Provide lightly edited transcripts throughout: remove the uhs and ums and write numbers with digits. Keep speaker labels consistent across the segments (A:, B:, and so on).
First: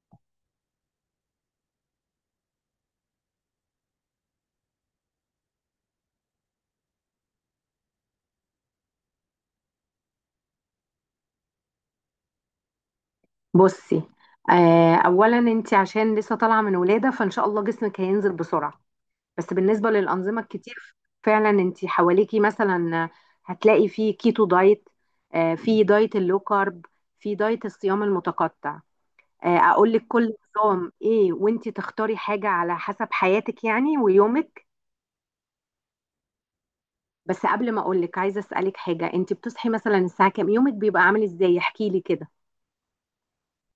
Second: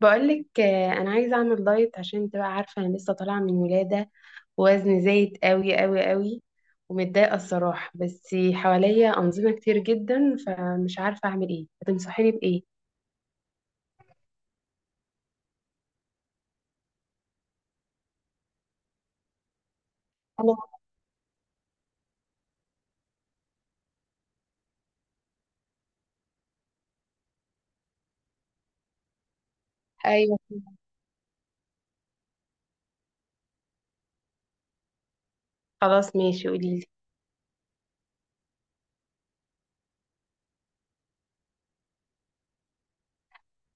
A: بقولك انا عايزه اعمل دايت عشان انت بقى عارفه انا لسه طالعه من ولاده، ووزني زايد قوي قوي قوي. ومتضايقه الصراحه، بس حواليا انظمه كتير جدا، فمش عارفه اعمل ايه، هتنصحيني بايه؟
B: بصي. اولا انت عشان لسه طالعه من ولاده فان شاء الله جسمك هينزل بسرعه. بس بالنسبه للانظمه الكتير فعلا انت حواليكي مثلا هتلاقي في كيتو دايت، في دايت اللو كارب، في دايت الصيام المتقطع. اقول لك كل
A: ايوه،
B: نظام ايه وانت تختاري حاجه على حسب حياتك يعني ويومك.
A: خلاص ماشي قوليلي.
B: بس قبل ما اقول لك عايزه اسالك حاجه، انت بتصحي مثلا الساعه كام؟ يومك بيبقى عامل ازاي؟ احكي لي كده.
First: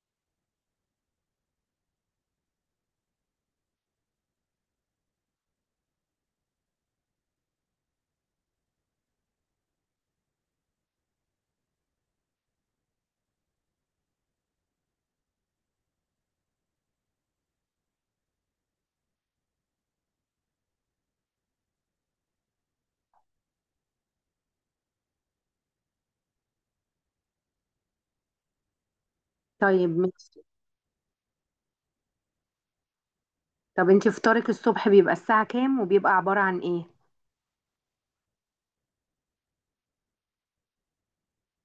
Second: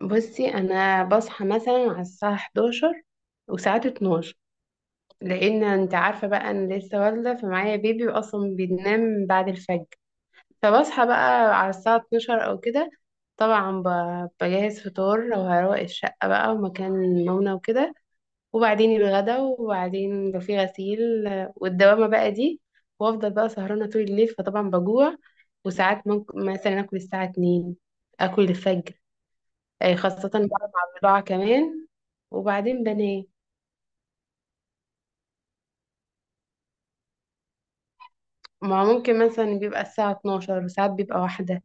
A: بصي انا بصحى مثلا على الساعه 11، وساعات 12، لان انت عارفه بقى انا لسه والده، فمعايا بيبي واصلا بينام بعد الفجر. فبصحى بقى على الساعة 12 أو كده. طبعا بجهز فطار وهروق الشقة بقى ومكان نومنا وكده، وبعدين الغدا، وبعدين لو في غسيل والدوامة بقى دي، وأفضل بقى سهرانة طول الليل، فطبعا بجوع. وساعات ممكن مثلا آكل الساعة 2، آكل الفجر،
B: طيب
A: خاصة بقى
B: ماشي.
A: مع البضاعة كمان، وبعدين بنام.
B: طب انتي فطارك الصبح بيبقى الساعة كام وبيبقى عبارة عن ايه؟
A: ما ممكن مثلا بيبقى الساعة 12، وساعات بيبقى واحدة.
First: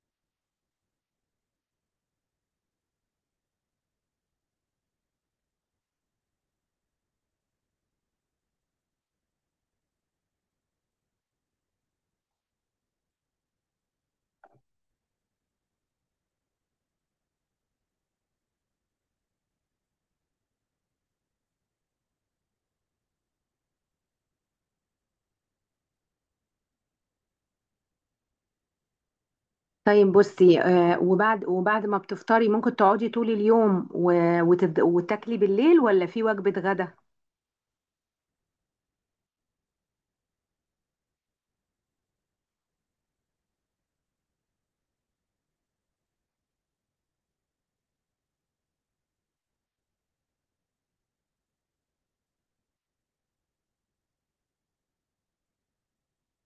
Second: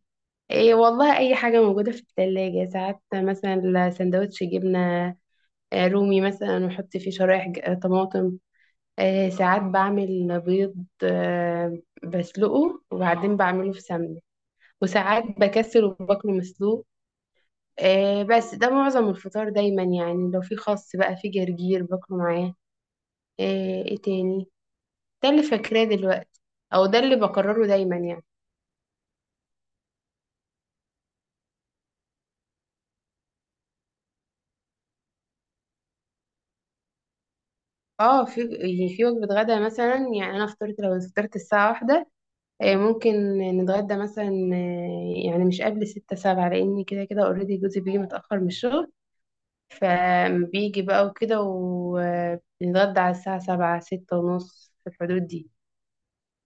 A: ايه والله اي حاجة موجودة في التلاجة، ساعات مثلا سندوتش جبنة رومي مثلا، واحط فيه شرايح طماطم. ساعات بعمل بيض، بسلقه وبعدين بعمله في سمنة، وساعات بكسر وباكله مسلوق. بس ده معظم الفطار دايما، يعني لو في خس بقى في جرجير باكله معاه. ايه تاني، ده اللي فاكراه دلوقتي، او ده اللي بكرره دايما يعني.
B: طيب بصي، آه، وبعد ما بتفطري ممكن تقعدي طول اليوم وتاكلي بالليل ولا في وجبة غدا؟
A: اه في، يعني في وجبة غدا مثلا، يعني انا فطرت، لو فطرت الساعة واحدة ممكن نتغدى مثلا، يعني مش قبل ستة سبعة، لأن كده كده اوريدي جوزي بيجي متأخر من الشغل، فبيجي بقى وكده ونتغدى على الساعة سبعة ستة ونص، في الحدود دي.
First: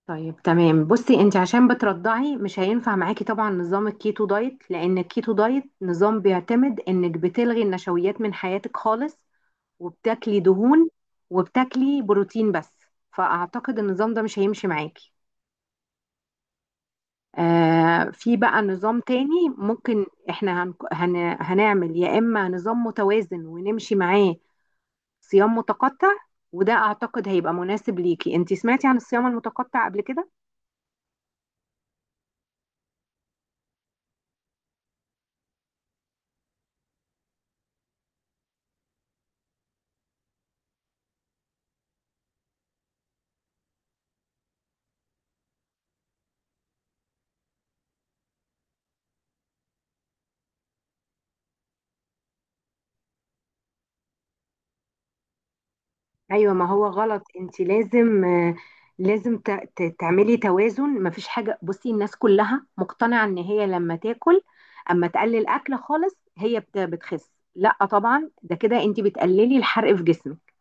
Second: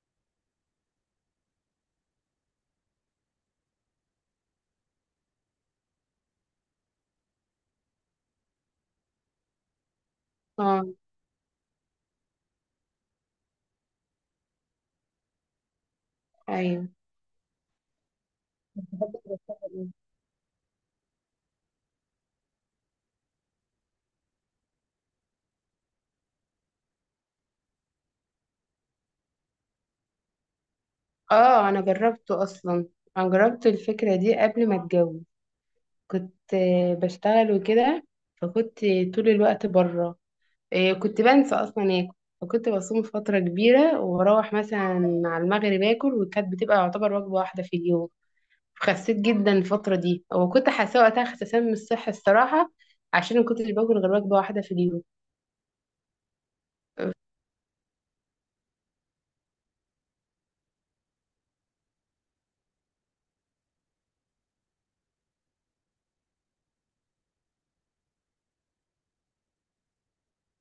B: طيب تمام. بصي انت عشان بترضعي مش هينفع معاكي طبعا نظام الكيتو دايت، لان الكيتو دايت نظام بيعتمد انك بتلغي النشويات من حياتك خالص وبتاكلي
A: اه.
B: دهون وبتاكلي بروتين بس. فاعتقد النظام ده مش هيمشي معاكي.
A: أيوة.
B: آه، في بقى نظام تاني ممكن احنا هنعمل، يا اما نظام متوازن ونمشي معاه، صيام متقطع. وده اعتقد هيبقى مناسب ليكي. انت سمعتي عن الصيام المتقطع قبل كده؟
A: اه أنا جربته أصلا، أنا جربت الفكرة دي قبل ما أتجوز. كنت بشتغل وكده، فكنت طول الوقت بره، إيه كنت بنسى اصلا اكل. فكنت بصوم فتره كبيره، واروح مثلا على المغرب اكل، وكانت بتبقى يعتبر وجبه واحده في اليوم. خسيت جدا الفتره دي، وكنت حاسه وقتها خسسان من الصحه الصراحه، عشان ما كنتش باكل غير وجبه واحده في اليوم.
B: ايوه ما هو غلط. انت لازم، لازم تعملي توازن. مفيش حاجه، بصي الناس كلها مقتنعه ان هي لما تاكل، اما تقلل اكل خالص، هي بتخس. لا طبعا، ده كده انت بتقللي الحرق في جسمك.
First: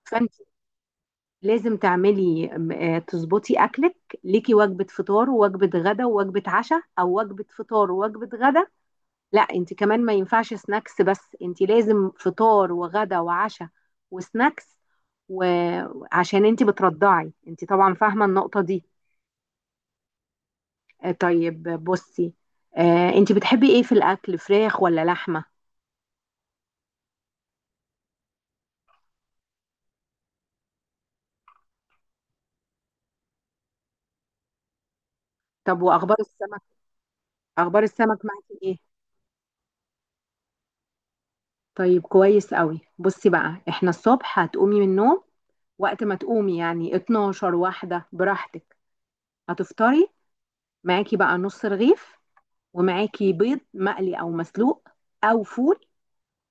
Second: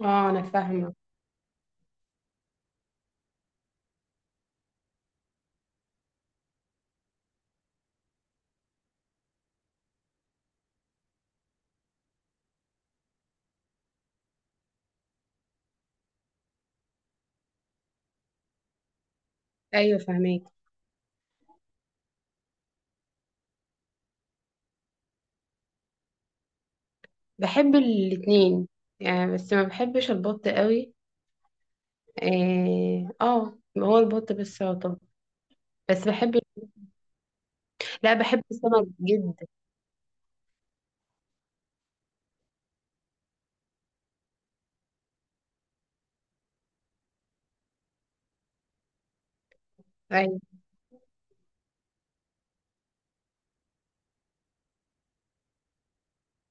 A: اه انا فاهمه.
B: لازم تعملي تظبطي اكلك. ليكي وجبه فطار ووجبه غدا ووجبه عشاء، او وجبه فطار ووجبه غدا. لا انت كمان ما ينفعش سناكس بس، انت لازم فطار وغدا وعشاء وسناكس. وعشان انت بترضعي، انت طبعا فاهمه النقطه دي.
A: ايوه فاهماك.
B: طيب بصي، انت بتحبي ايه في الاكل، فراخ ولا لحمه؟
A: بحب الاتنين يعني، بس ما بحبش البط قوي. اه، هو البط بس يعتبر.
B: طب
A: بس
B: واخبار
A: بحب.
B: السمك؟ اخبار
A: لا
B: السمك
A: بحب
B: معاكي ايه؟
A: السمك جدا.
B: طيب كويس قوي. بصي بقى، احنا الصبح هتقومي من النوم وقت ما تقومي، يعني 12 واحدة براحتك، هتفطري.
A: أيوة.
B: معاكي بقى نص رغيف، ومعاكي بيض مقلي او مسلوق، او فول،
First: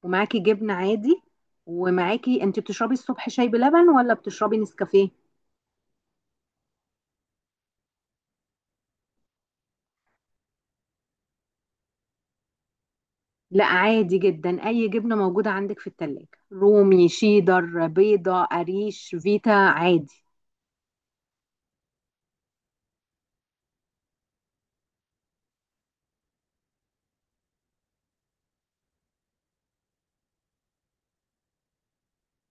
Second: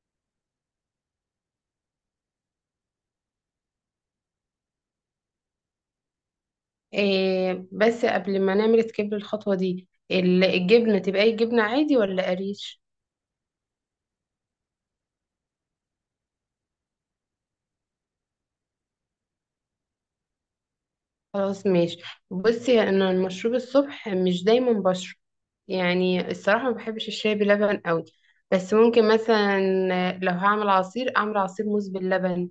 B: ومعاكي جبنة عادي. ومعاكي، انت بتشربي الصبح شاي بلبن ولا بتشربي نسكافيه؟
A: إيه، بس قبل ما نعمل سكيب للخطوة دي، الجبنة تبقى اي جبنة عادي ولا قريش؟
B: لا عادي جدا، اي جبنة موجودة عندك في التلاجة، رومي، شيدر، بيضة، قريش، فيتا عادي.
A: خلاص ماشي. بصي انا المشروب الصبح مش دايما بشرب، يعني الصراحة ما بحبش الشاي بلبن قوي. بس ممكن مثلا لو هعمل عصير اعمل عصير موز باللبن.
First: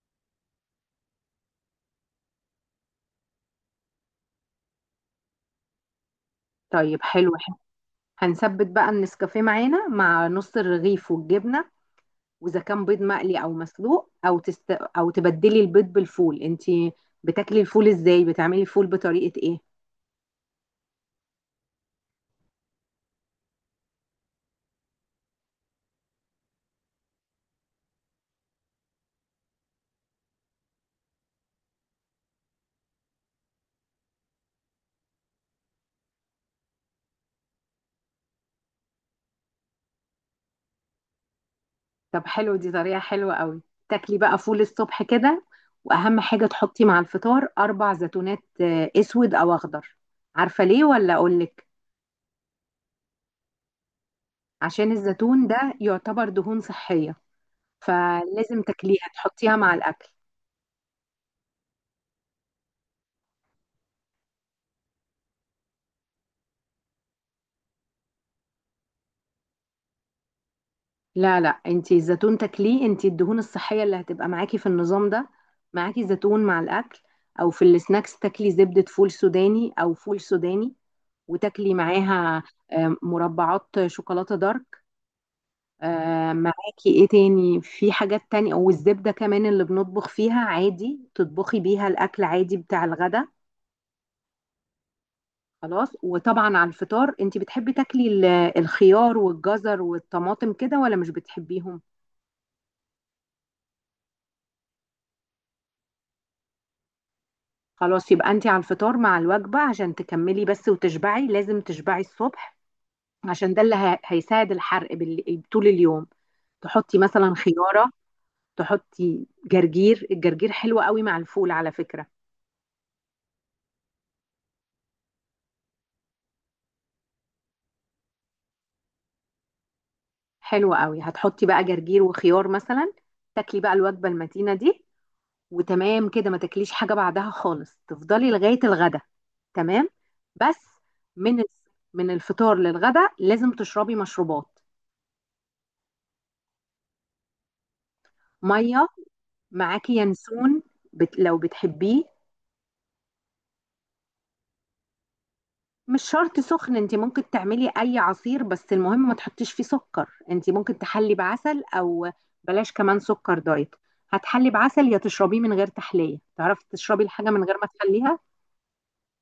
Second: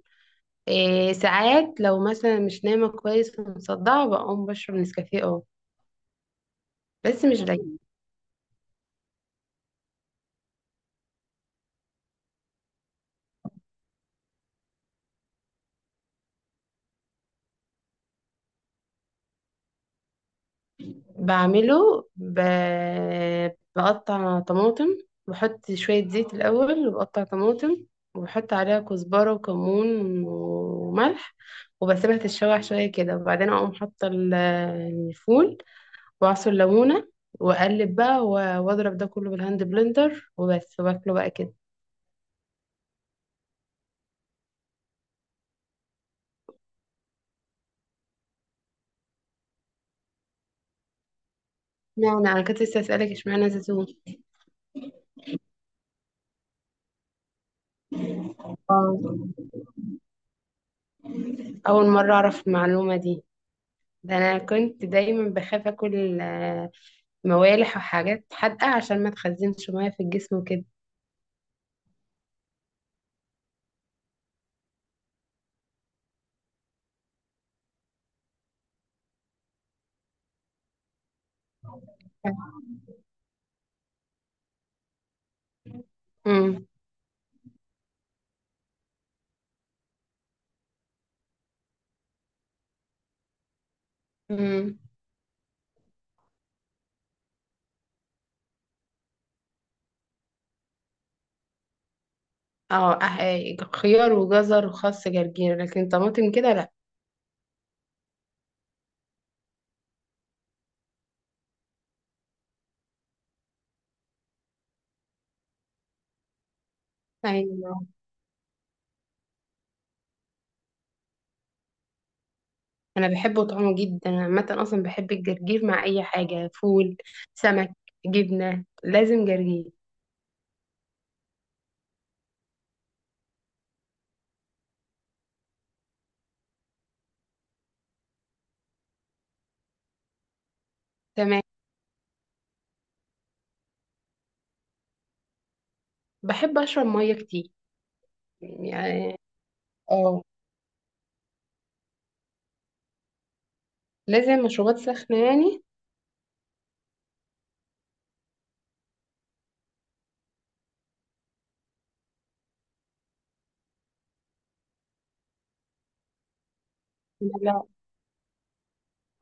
A: إيه ساعات لو مثلا مش نايمة كويس ومصدعة بقوم بشرب نسكافيه اه،
B: طيب
A: بس
B: حلو
A: مش
B: حلو.
A: دايما.
B: هنثبت بقى النسكافيه معانا مع نص الرغيف والجبنة. واذا كان بيض مقلي او مسلوق، او او تبدلي البيض بالفول. انت بتاكلي الفول ازاي؟ بتعملي الفول بطريقه ايه؟
A: بعمله ب... بقطع طماطم، بحط شوية زيت الأول وبقطع طماطم، وبحط عليها كزبرة وكمون وملح، وبسيبها تتشوح شوية كده، وبعدين أقوم حاطة الفول، وأعصر ليمونة، وأقلب بقى وأضرب ده كله بالهاند بلندر وبس، وباكله بقى كده.
B: طب حلو، دي طريقه حلوه قوي. تاكلي بقى فول الصبح كده. واهم حاجه تحطي مع الفطار اربع زيتونات، اسود او اخضر. عارفه ليه ولا اقولك؟
A: اشمعنى، أنا كنت لسه أسألك، اشمعنى زيتون؟
B: عشان الزيتون ده يعتبر دهون صحيه، فلازم
A: آه.
B: تاكليها، تحطيها مع الاكل.
A: أول مرة أعرف المعلومة دي. ده أنا كنت دايما بخاف أكل موالح وحاجات حادقة عشان ما تخزنش مية في الجسم وكده.
B: لا لا، انتي الزيتون تاكليه. انتي الدهون الصحية اللي هتبقى معاكي في النظام ده، معاكي زيتون مع الأكل، أو في السناكس تاكلي زبدة فول سوداني أو فول سوداني، وتاكلي معاها مربعات شوكولاتة دارك.
A: امم.
B: معاكي ايه تاني؟ في حاجات تانية، والزبدة كمان اللي بنطبخ فيها عادي، تطبخي بيها الأكل عادي بتاع الغدا.
A: امم.
B: خلاص. وطبعا على الفطار انتي بتحبي تاكلي الخيار والجزر والطماطم كده ولا مش بتحبيهم؟
A: اه، خيار وجزر وخس جرجير، لكن طماطم كده لا.
B: خلاص يبقى انت على الفطار مع الوجبة، عشان تكملي بس وتشبعي. لازم تشبعي الصبح عشان ده اللي هيساعد الحرق طول اليوم. تحطي مثلا
A: ايوه
B: خيارة، تحطي جرجير، الجرجير حلو قوي مع الفول على فكرة.
A: انا بحبه طعمه جدا، انا عامه اصلا بحب الجرجير مع اي حاجه: فول، سمك، جبنه، لازم جرجير.
B: حلو قوي. هتحطي بقى جرجير وخيار مثلا، تاكلي بقى الوجبة المتينة دي، وتمام كده. ما تاكليش حاجة بعدها خالص، تفضلي لغاية الغدا. تمام. بس من
A: تمام.
B: من الفطار للغدا لازم تشربي مشروبات.
A: بحب اشرب ميه كتير
B: ميه.
A: يعني.
B: معاكي
A: اه،
B: ينسون لو بتحبيه.
A: لازم مشروبات سخنه يعني.
B: مش شرط سخن، انت ممكن تعملي اي عصير، بس المهم ما تحطيش فيه سكر. انت ممكن تحلي بعسل، او بلاش كمان سكر دايت. هتحلي بعسل يا تشربيه من غير تحلية. تعرفي تشربي الحاجة من غير
A: لا.
B: ما تحليها؟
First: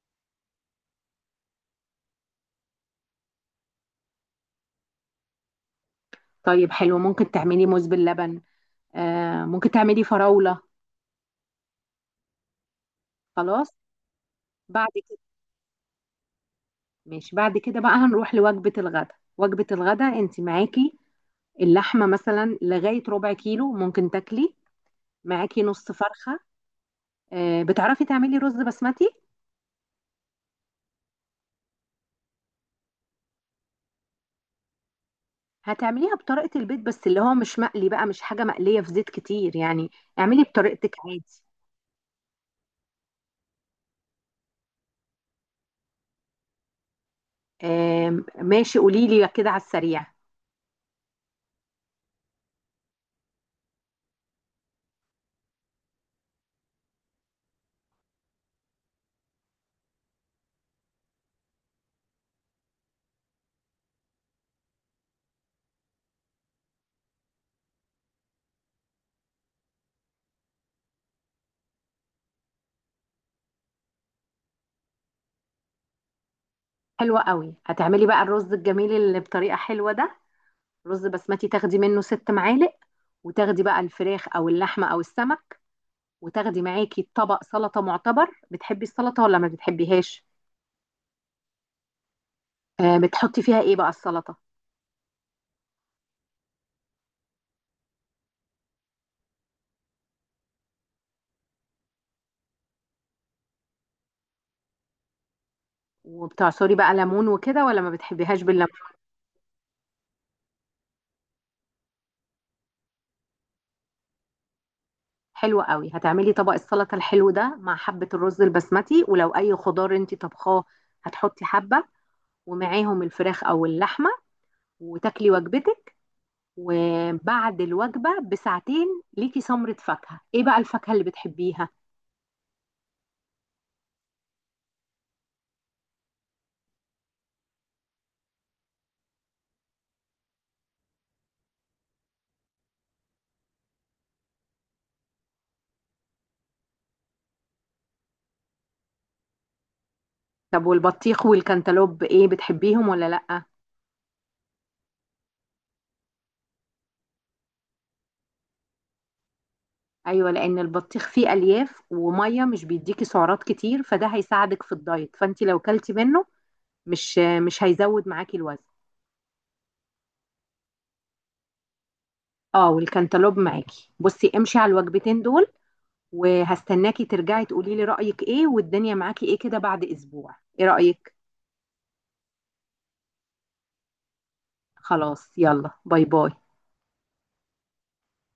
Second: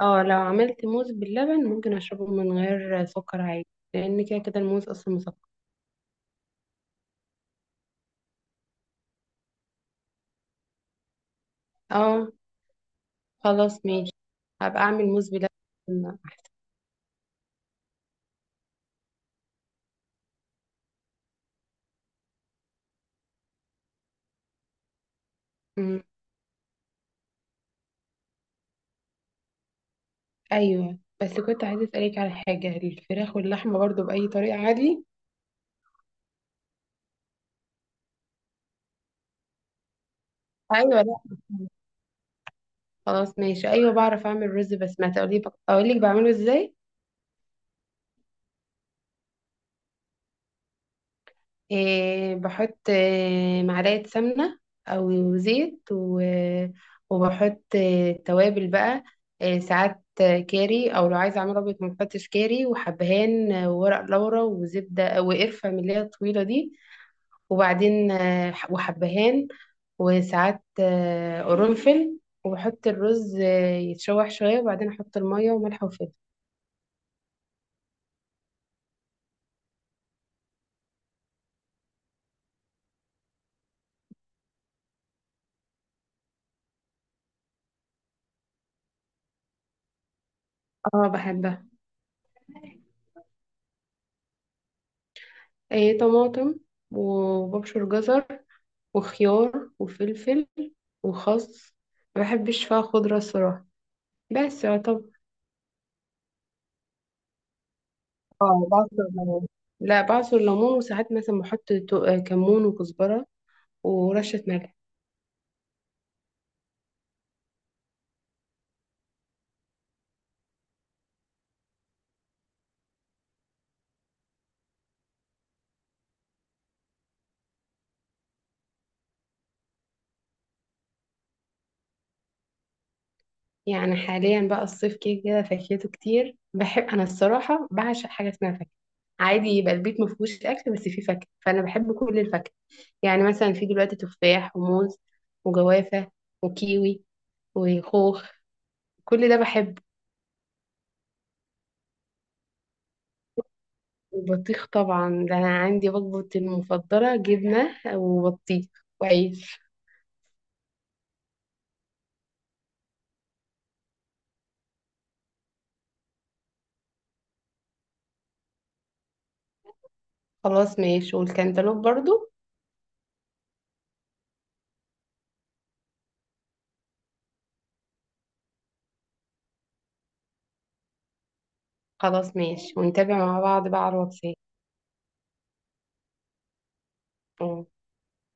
A: اه لو عملت موز باللبن ممكن اشربه من غير سكر عادي، لان كده كده الموز اصلا مسكر.
B: طيب حلو، ممكن تعملي موز باللبن، آه ممكن تعملي فراولة.
A: اه
B: خلاص.
A: خلاص ماشي، هبقى
B: بعد
A: أعمل
B: كده
A: موز بلبن أحسن.
B: ماشي. بعد كده بقى هنروح لوجبة الغداء. وجبة الغداء انت معاكي اللحمة مثلا لغاية ربع كيلو ممكن تاكلي، معاكي نص
A: مم.
B: فرخة. بتعرفي تعملي رز بسمتي؟
A: أيوة، بس كنت عايزة أسألك على حاجة، الفراخ واللحمة برضو بأي طريقة عادي؟
B: هتعمليها بطريقة البيت بس، اللي هو مش مقلي بقى، مش حاجة مقلية في زيت كتير يعني. اعملي بطريقتك
A: أيوة لا.
B: عادي.
A: خلاص ماشي، أيوة بعرف أعمل رز بسمتي، أقول لك أقول لك بعمله إزاي.
B: ماشي قولي لي كده على السريع.
A: إيه بحط، إيه، معلقة سمنة أو زيت وبحط، إيه، توابل بقى. إيه ساعات كاري، أو لو عايزة أعمل أبيض ما بحطش كاري، وحبهان، وورق لورا وزبدة وقرفة من اللي هي الطويلة دي، وبعدين، وحبهان، وساعات قرنفل، وبحط الرز يتشوح شوية، وبعدين أحط المية وملح وفلفل.
B: حلوة قوي. هتعملي بقى الرز الجميل اللي بطريقة حلوة ده، رز بسمتي تاخدي منه ست معالق، وتاخدي بقى الفراخ او اللحمة او السمك، وتاخدي معاكي طبق سلطة معتبر. بتحبي السلطة ولا ما بتحبيهاش؟
A: اه بحبها.
B: بتحطي فيها ايه بقى السلطة؟
A: طماطم، وببشر جزر، وخيار وفلفل، وخس. ما بحبش فيها خضرة صراحة، بس يعتبر.
B: وبتعصري بقى ليمون وكده ولا ما بتحبيهاش
A: اه
B: بالليمون؟
A: بعصر ليمون. لا بعصر ليمون، وساعات مثلا بحط كمون وكزبرة ورشة ملح.
B: حلو قوي. هتعملي طبق السلطه الحلو ده مع حبه الرز البسمتي، ولو اي خضار انت طبخاه هتحطي حبه، ومعاهم الفراخ او اللحمه، وتاكلي وجبتك. وبعد الوجبه بساعتين ليكي سمره فاكهه. ايه بقى الفاكهه اللي بتحبيها؟
A: يعني حاليا بقى الصيف كده كده فاكهته كتير، بحب انا الصراحه، بعشق حاجه اسمها فاكهه. عادي يبقى البيت ما فيهوش اكل بس فيه فاكهه، فانا بحب كل الفاكهه. يعني مثلا في دلوقتي تفاح وموز وجوافه وكيوي وخوخ، كل ده بحبه.
B: طب والبطيخ والكنتالوب ايه، بتحبيهم ولا لا؟
A: والبطيخ طبعا، ده انا عندي وجبتي المفضله: جبنه وبطيخ وعيش.
B: ايوه، لان البطيخ فيه الياف وميه، مش بيديكي سعرات كتير، فده هيساعدك في الدايت. فانت لو كلتي منه مش هيزود معاكي الوزن.
A: خلاص ماشي، والكنتالوب برضو.
B: اه والكنتالوب معاكي. بصي امشي على الوجبتين دول، وهستناكي ترجعي تقولي لي رأيك ايه والدنيا معاكي ايه كده بعد اسبوع. ايه رأيك؟
A: خلاص ماشي ونتابع مع بعض بقى على الواتساب.
B: خلاص يلا، باي باي.